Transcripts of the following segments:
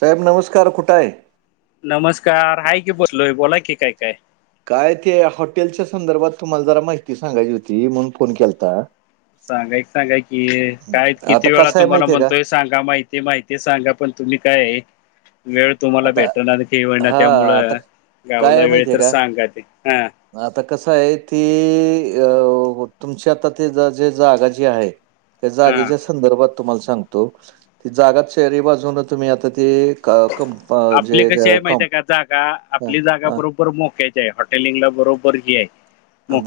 साहेब नमस्कार कुठ आहे. नमस्कार,, हाय की बसलोय, बोला की काय, कायऽ काय ते हॉटेलच्या संदर्भात तुम्हाला जरा माहिती सांगायची होती,, म्हणून फोन केलाताऽ सांगायक, सांगाय की, काय किती आता वेळा कसं आहे तुम्हाला माहितीये का म्हणतोयऽ सांगा माहिती माहिती सांगा पण तुम्ही काय आहे वेळ तुम्हाला आता भेटणार काही वळ ना हा त्यामुळ आता काय गावाला आहे वेळ माहितीये तर का सांगा ते हा आता कसं आहे ती अ तुमची आता ते जे जागा जी आहे त्या हा जागेच्या संदर्भात तुम्हाला सांगत जागात शहरी बाजून तुम्ही आता ते क आपले जे कसे आहे माहित कम आहे का जागा हा, आपली जागा हा, बरोबर मोक्याची हॉटेलिंगला बरोबर आहे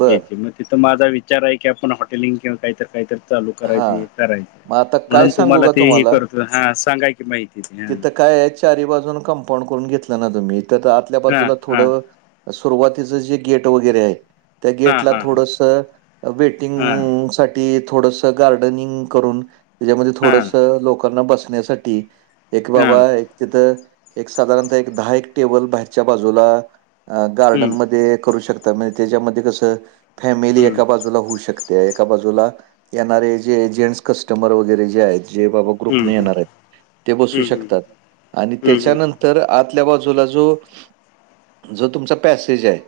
बर तिथ माझा विचार आहे की आपण हॉटेलिंग किंवा काहीत तर काहीत. चालू करायच हा करायच मग आता काय म्हणून सांगू तुम्हाला का ते हे करत हा सांगाय की माहिती ते हा तिथं काय आहे चारी बाजून कंपाऊंड करून घेतलं ना तुम्ही तर आतल्या हा बाजूला हा थोडं सुरुवातीचं जे गेट वगैरे आहे. त्या हा गेटला हा हा थोडस हा वेटिंग साठी थोडस गारडनिंग करून त्यामध्ये हा थोडस लोकांना बसण्यासाठी एक हा बाबा एक तिथं एक साधारणतः एक दहा एक टेबल बाहेरच्या बाजूला हम्म गार्डनमध्ये करू शकता म्हणजे त्याच्यामध्ये कसं फॅमिली हम्म एका बाजूला होऊ शकत. त्या एका बाजूला येणारे जे जेंट्स कस्टमर वगैरे जे आहेत जे बाबा ग्रुपणे हम्म हम्म येणार आहे ते बसू हम्म शकतात आणी हम्म त्याच्या नंतर हम्म तर आतल्या बाजूला जो जो तुमचा पॅसेज आहे.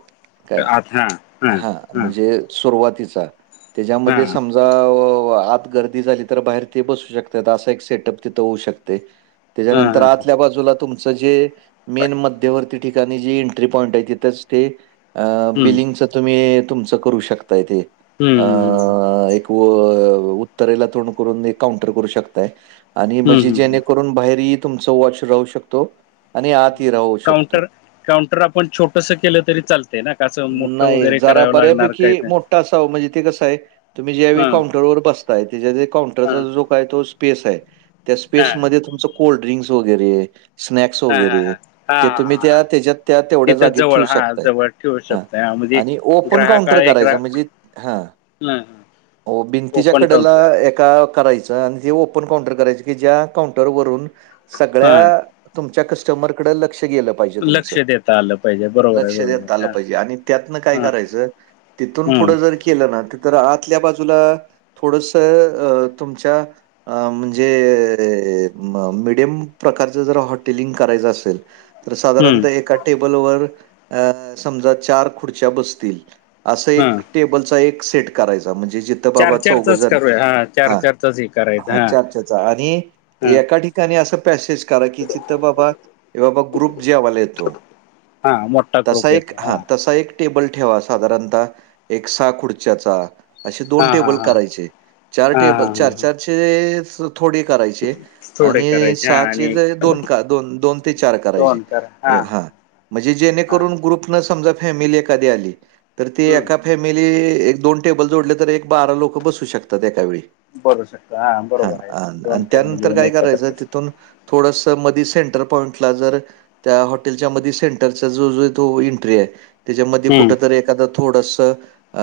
काय हा म्हणजे सुरवाती हा त्याच्यामध्ये सम आत गर्दी झाली तर बाहेर ते बसू शकत अस सेटअप तिथ होऊ शकते. हा त्याच्यानंतर आतल्या बाजूला. तुमच जे मेन मध्यवर्ती ठिकाणी जे एंट्री पॉईंट आहे तिथंच ते अ हम्म बिलिंगच तुम्ही तुमचं करू शकताय ते हम् अ, हम हम ह. एक उत्तरेला तोड करून काउंटर करू शकताय. आणि म्हजी हम्म जेणेकरून बाहेरही तुमचा वॉच राहू शकतो. आणि आतही राहू शकतो. काउंटर काउंटर आपण छोटस केलं तरी चालत ना का असं मोठं नाही वगैरे जरा करावं लागणार बऱ्यापैकी काय ते मोठा असा म्हणजे ते कसं आहे तुम्ही ज्यावे हा काउंटर वर बसताय त्या हा हा काउंटरचा जो काय तो स्पेस आहे त्या हा स्पेस मध्ये तुमच. कोल्ड्रिंक्स वगैरे. स्नॅक्स वगैरे हा हा हे तुम्ही हा हा त्या त्याच्यात त्या तेवढ्या तिथं जागी जवळ ठेवू हा शकताय. जवळ ठेवू हा शकतोय म्हणजे आणि ओपन ग्राहक काउंटर आहे ग्रा करायचं म्हणजे हा. ह ह हो भिंतीच्या कडेला एका. करायच आणि ते ओपन काउंटर करायच की ज्या काउंटर वरुन हा सगळ्या. तुमच्या कस्टमरकडे लक्ष गेलं पाहीजे तुमचं लक्ष देता आलं पाहिजे बरोबर आहे लक्ष देता बरोबर आहे आलं हा पाहिजे आणी त्यातण काय हा करायच हम्म तिथूनपुढे केलं ना तर आतल्या बाजूला थोडस तुमच्या अ म्हणजे मीडियम प्रकारच जर हॉटेलिंग करायचं असेल. तर हम्म साधारणत एका टेबलवर अ समजा चार खुर्च्या बसतील. असं हा एक टेबलचा एक सेट करायचा म्हणजे ज चार बाबा चारचाच चौघजण करूया चार हा चारचाच हे करायचं हा चार चचा आणि हा एका ठिकाणी असं पॅसेज करा की चितथ बाबा बाबा ग्रुप जेवायला येतो. हा मोठा तसा ग्रुप एक येतो हा तसा एक टेबल ठेवा साधारणतः एक सहा खुर्च्याचा असे हा दोन हा टेबल हा करायचे चार हा टेबल हा हा चार चारचे थोडे करायचे थोडे आणि करायचे हा आणि सहाचे दोन दोन दोन ते चार करायचे. दोन करा हा म्हणजे हा जेणेकरून ग्रुप समजा फॅमिली एकादी आली तर ते हम्म एका फॅमिली एक दोन टेबल जोडले तर तर एक बारा लोक बसू शकतात एकावेळी. बरू शकतो हा बरोबर आहे अ आणि दोन फॅमिली त्यानंतर येऊन काय एकत्र करायचं करतात तिथून थोडस मधी सेंटर पॉईंटला जर त्या हॉटेलच्या मध्ये सेंटरचा जो जो तो एंट्री आहे. त्याच्यामध्ये हम्म कुठंतरी एखादं थोडस अ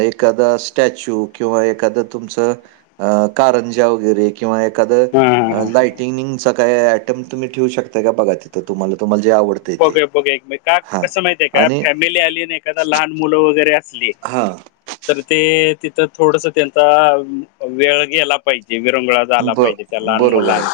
एख द स्टच्यू किंवा एखाद तुमच अ कारंजा वगैरे, किंवा एखादं हा हा हा हा लाटिंईनिंग च काही आयटम तुम्ही ठीवू शकता. काघ तिथं तुम्हाल तुमला जे आवड बघुया बघी का कसं माहितय आहे का? आणि फॅमिली आली नाही का? लहान मुलं वगैरे इसली हां. [unintelligible] तर ते तिथं थोडस त्यांचा वेळ गेला पाहिजे विरंगुळात. ब बरोबर आहे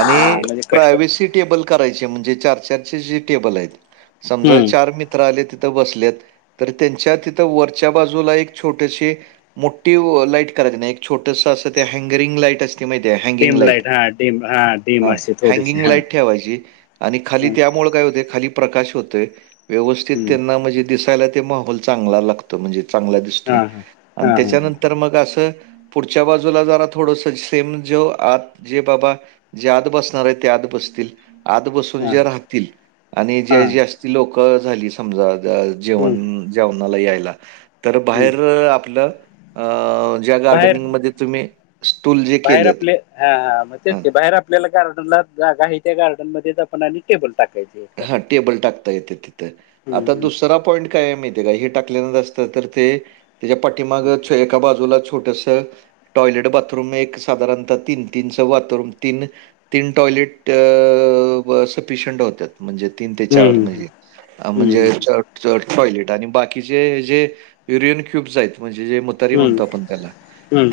आणि म्हणजे कष्ट प्रायवसी टेबल करायचे म्हणजे चारशे [unintelligible] टेबल हाय ती समजा हम्म चार मीत त्र आले तिथं बसलेत तर, त्यांच्या तिथं वरच्या बाजूला एक छोटेशी मोठी वो लाईट करगने एक छोटस असं ते हँगरिंग लाईट अस तेमाहिती का हँगिंग डिम लाईट हा डिम हा डिम ह असे थोडीशी हँगिंग हा लाईट ठेवाची. आणि खाली हा त्यामुळे, काय होते खाली प्रकाश होतोय वेवस्थित हम्म, त्यांना म्हणजे दियला ते माहोल चगला लागतो म्हेणजे हा हा [unintelligible] आन हा त्याच्यानंतर हा मग अस पुढच्या बाजूला ज थोडस ते म जो आत जे बाबा जे आत बसणार. आहे ते आत बसतील आत बसून हा जे राह आणि हा जे जास्ती लोक झाली समजा ज हम्म, जेवण जेवणाला यायला तर हम्म. बाहेर आपलं अ ज्या बाहेर गार्डिनिंग मधे तुम्ही स्टूल जे बाहेर केलेत आपले हा मग हं, तेच ते बाहेर आपल्याला, गार्डनला जागा आहे त्या गार्डनमध्ये पण आधी टेबल टाकायचे. हा करायचे टेबल टाकता येते तिथे हम्म, आता हम्म, दुसरा पॉईंट काय आहे माहीत. तेला हे टाक नसत तर ते त्याच्या पाठीमाग छ एका बाजूला छोटस त टॉयलेट बाथरूम एक धारणता तीन, तीन बाथरूम तीन तीन टॉयलेट अ ब सफिशयंट होत्यात. म्हणजे तीन ते चार हम्म, नही अ हम्म, म्हणजे हम्म, च चार ठोयलेट आणि बाकीचे जे युरियन क्युबस आहेत म्हणजे जे म तरी हम्म, म्हणतो आपण त्याला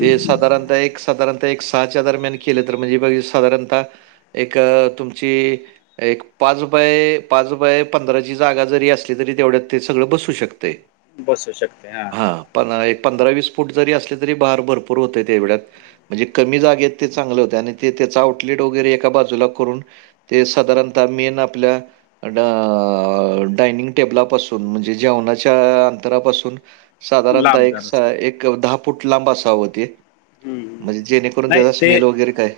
ते साधारता एक साधारणता एक सहाच्या दरम्यान केलं तर म्हणजे बघ साधारणता.. एक तुमची एक पाज पय पाज रुपय बाय पंधराची जागा जरी असली, तरी तेवढ्यात ते सगळं बसू शकतेय. बसू शकते हा. पन एक हा पंधरा वीस फूट जरी असले तरी बार भरपूर होतय एवढ्यात. म्हणजे कमी जागेत ते चांगलं होते. आणि ते त्याच आउटलेट वगैरे एका बाजूला करून ते साधारणत मीन आपल्या अडा डायनिंग टेबलापासून म्हणजे, जेवणाच्या अंतरापासून साधारणत लांब एक स जरासं एक दहा फूट लांब असाव ते हम्म, म्हणजे हम्म. जेणेकरून नाही त्याचा ते स्मेल वगैरे काय?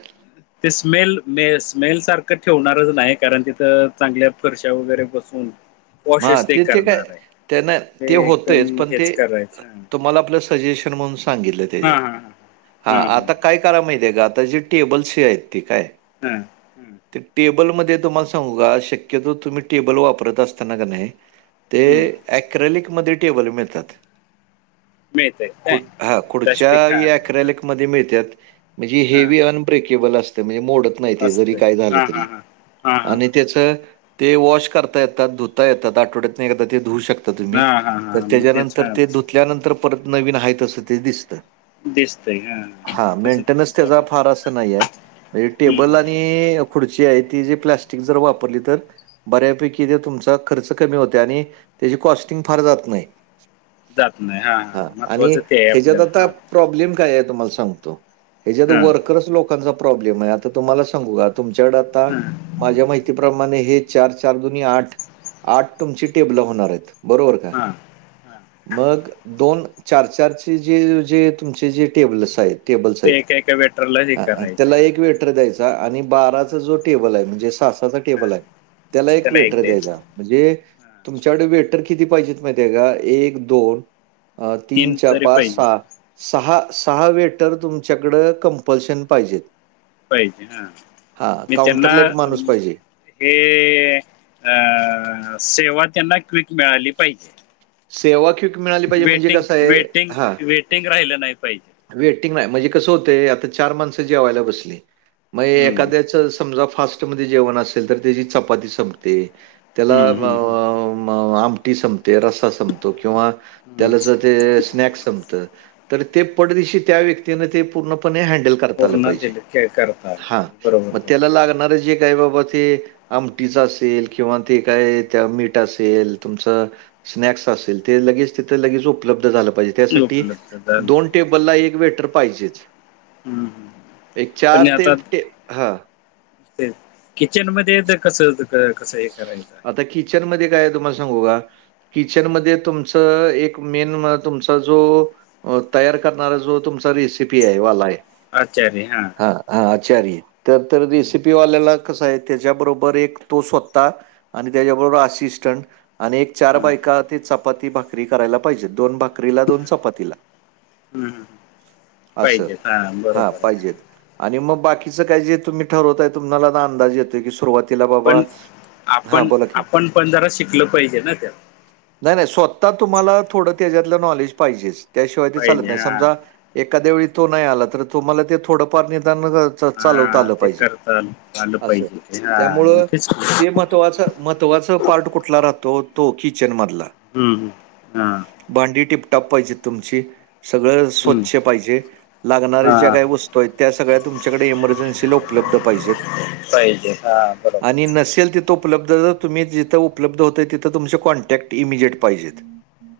ते स्मेल मेस स्मेल सारखं ठेवणारज नाही कारण तिथं चांगल्या फरशा वगैरे बसवून हा ते ते काय त्यांना ते होतयत एकदम पण हेच ते करायचं तुम्हाला आपलस सजेशन म्हणून सांगितलं हा त्येज्यात. हा हा आता काय कराय माहिती आहे का आता जी टेबलसी आहेत ती काय? हा हम्म. ते टेबलमध्येध्ये तुम्हाला सांगू का शक्यतो, तुम्ही टेबल वापरत असताना का नाही ते हम्म अॲक्रेलिकमध्ये टेबल मिळतात. मिळतय खू काय हा खुर्च्या प्लास्टिक हा हा अँक्रीलिक मध्ये मिळत्यात, मंजे हा हेवी अनब्रेकेबल असतय मंजे मोडत नाही. माहिती आहे जरी असतय काय झालं, हा तरी हा हा हा हा आणि हा त्याच ते वॉश करता येतात धुता येतात आठवड्यात, एकदा ते धुऊ शक त तुम्ही हा हा हा तर मग तेच त्याच्यानंतर हा ते तस धुतल्यानंतर, परत नवीन आहेत असं ते दिसतं. हा तस तस मेंटेनन्स त्या त्याचा फार पद्धती असं नाही आहे. म्हणजे टेबल हम्म आणि अ एप खुर्ची आहे ती जे प्लास्टिक जर वापरली तर, बऱ्यापैकी जे तुमचा खर्च कमी होतय आणि त्याची कॉस्टिंग फार जात नाही. जात नाही, हा हा हां. आणि महत्त्वाचं ते आहे, ह्याच्यात आपल्याला आता हा. प्रॉब्लेम काय हाय तुम्हाला सांगतो? हेंच्यात हा वरकर्स लोक लोकांचा प्रॉब्लेम हाय आता तुम्हाला सांगू का? तुमच्याकडे आता हा माझ्या माहिती उंची प्रमाणे हे चार चार दुनी आठ, आठ तुमची टेबल होणार आहेत बरोबर का? हा हा मग दोन चार चार चे जे जे तुमचे जे टेबलस आहेत. टेबल्स ते आहेत एका एका वेटरला हे हा करायचे त्याला एक वेट वेटर द्यायचा आणि बाराचा जो टेबल हाय म्हणजे सा साचा टेबल हाय, त्याला एक वेटर द्यायचा. म्हणजे तुमच्याकडे वेटर किती पाहिजेत माहिती आहे का? एक, दोन अ तीन, चार, तरी पाच, पाहिजे सहा सहा सहा वेटर तुमच्याकडं कंपल्शन पाहिजेत. पाहिजे हा हां, मी त्यांना काउंटरला माणूस पाहिजे. हे अ सेवा त्यांना क्विक मिळाली पाहिजे. सेवा क्विक मिळाली पाहिजे, म्हणजे वेटिंग कसं हाए? वेटिंग हा. वेटिंग राहिलं नाही पाहिजे वेटिंग नाही म्हणजे कसं होतय, आता चार माणसं जेवायला बसली, मग हम्म एखाद्याच असं समजा फास्टमध्ये जेवण असेल, तर त्याची चपाती संपते. त्याला आ हम्म हम्म म म आमटी संपते, रसा संपतो किंवा हम्म त्याला जर ते अ स्नॅक संपत, तर ते पटदिशी त्या व्यक्तीनं ते पूर्णपणे हॅण्डल क करता आल पूर्ण पाहिजे, दिले काय करता आलं हा पाहिजे बरोबर म त्याला बरोबर लागणार जे काही बाबा ते आमटीच, असेल किंवा ते काय त्या मीठ असेल, तुमच स्नॅक्स असेल ते तिथ लगेच उपलब्ध झालं पाहिजे. त्यासाठी उपलब्ध झालं दोन पाहिजे टेबलला एक वेटर पाहिजेच, हम्म हम्म एक पण चार टे आता टे हा ते किचन मध्ये अ ते कस कसं हे करायचं. आहे आता किचन मध्ये काय आहे, तुम्हाला सांगू का? किचनमध्ये तुमचं एक मेन मा तुमचा जो तयार करणारा, जो तुमचा रेसिपी हाय वाला हाय आचारी हा. हा हा आचारी तर तर रेसिपीवाल्याला कस हाय? त्याच्याबरोबर एक तो सोता आणि त्याच्याबरोबर असिस्टंट आणि एक चार हम्म, बायका ते चपाती भाकरी करायला पाहिजेत. दोन भाकरी भाकरीला, दोन चपातीला हम्म, हम्म. आस पाहिजेत हा बरोबर आहे पाहिजेत. आणि मग बाकीचं काय जे तुम्ही ठरवताय? तुम्हाला अंदाज येतोय, की सुरुवातीला बाबा पण हां, आपण बोला की. आपण पण जरा शिकल पाहिजे, ना त्यात नाही नाही सोत्ता तुम्हाला थोडं त्याच्यातलं नॉलेज पाहिजेच, त्याशिवाय ते चालत पाहिजे नाही हा समजा एखाद्या वेळी तो नाही आला, तर तुम्हाला ते थोडंफार निदान अ चालवता हा आलं ते पाहिजे, करता आलं आलं आस पाहिजे ते हा त्यामुळ मग तेच की. ते मन तुम्हाला सांगू महत्त्वाचा पार्ट कुठला राहतो? तो किचन मधला हुं हुं हा. भांडी टिपटॉप पाहिजेत, तुमची सगळं हम्म स्वच्छ पाहिजे. लागणारे ज्या हा काही वस्तू आहेत, त्या सगळ्या तुमच्याकडे इमर्जन्सीला उपलब्ध पाहिजेत. ते हा बरोबर आणि हाय. नसेल तिथं उपलब्ध जर तुम्ही जिथ उपलब्ध होतय, तिथं तुमचे कॉन्टॅक्ट इमिजिएट पाहिजेत.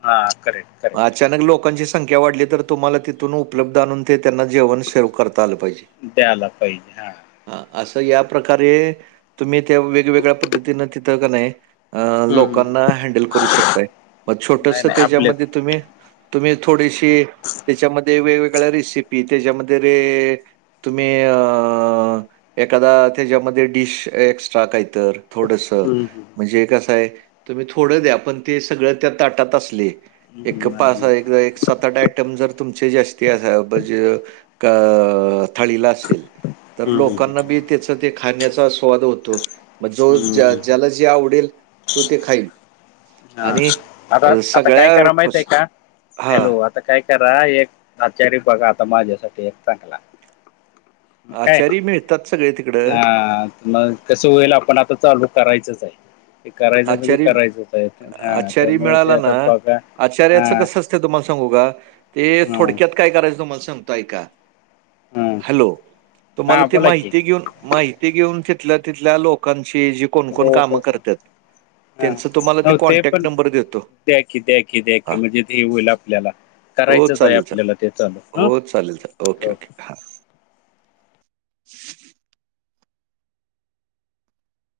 हा करेक्ट करेक्ट. अचानक लोकांची संख्या वाढली तर तुम्हाला तिथून उपलब्ध आणून ते त्यांना जेवण सेव करता आलं पाहिजे. द्यायला पाहिजे हा हा असं या प्रकारे तुम्ही त्या वेगवेगळ्या पद्धतीन तिथं का नाही. अ हम्म हम्म लोकांना हम्म. हँडल करू शकताय, मग नाही छोटस नाही आपले त्याच्यामध्ये तुम्ही. तुम्ही थोडीशी त्याच्यामध्ये वेगवेगळ्या रेसिपी त्याच्यामध्ये रेट तुम्ही अ एखादा त्याच्यामध्ये, डिश एक्स्ट्रा काहीतर थोडस हम्म हम्म म्हणजे कसं हाय, तुम्ही थोडं द्या पण ते सगळं त्या ताटात असले. एक हम्म, नाही पाच सहा, नाही एक एक सात आठ आयटम जर तुमचे जास्ती अस म्हणजे अ क थळीला असेल. तर हम्म हम्म लोकांना हम्म. बी त्याच ते खाण्याचा स्वाद होतो. मग जो हम्म, ज्या हम्म. ज्याला जे आवडेल तो ते खाईल. हा आणि आता अ, आता काय सगळ्या कराय माहित फस आहे का, हां. हॅलो आत आता काय करा एक आचारी बघा आता माझ्यासाठी एक चांगला. हाय आचारी मिळतात सगळे तिकडं. ना म कसं होईल आपण आता चालू करायचंच आहे ते करायचं म्हणजे आचारी करायचं. हा आचारी त्यामुळे ते मिळाला ना, आता बघा हा आचार्याचं कसं असतं तुम्हाला सांगू का ते हा थोडक्यात काय करायच तुमाला सगतो आयका हा हॅलो तुम्हाला हा ते बोला की माहिती घेऊन. माहिती घेऊन तिथल्या तिथल्या लोकांची जी कोणकण हो काम हो हो करतत्यात. हा त्यांच तुम्हाला ते हो कॉन्टॅक्ट पण नंबर देतो द्या की द्या की द्या हा. की म्हणजे ते होईल आपल्याला हो करायचंच आहे चालेल चालेल आपल्याला ते चालू हो चालेल चालेल. ओके ह ओके हां.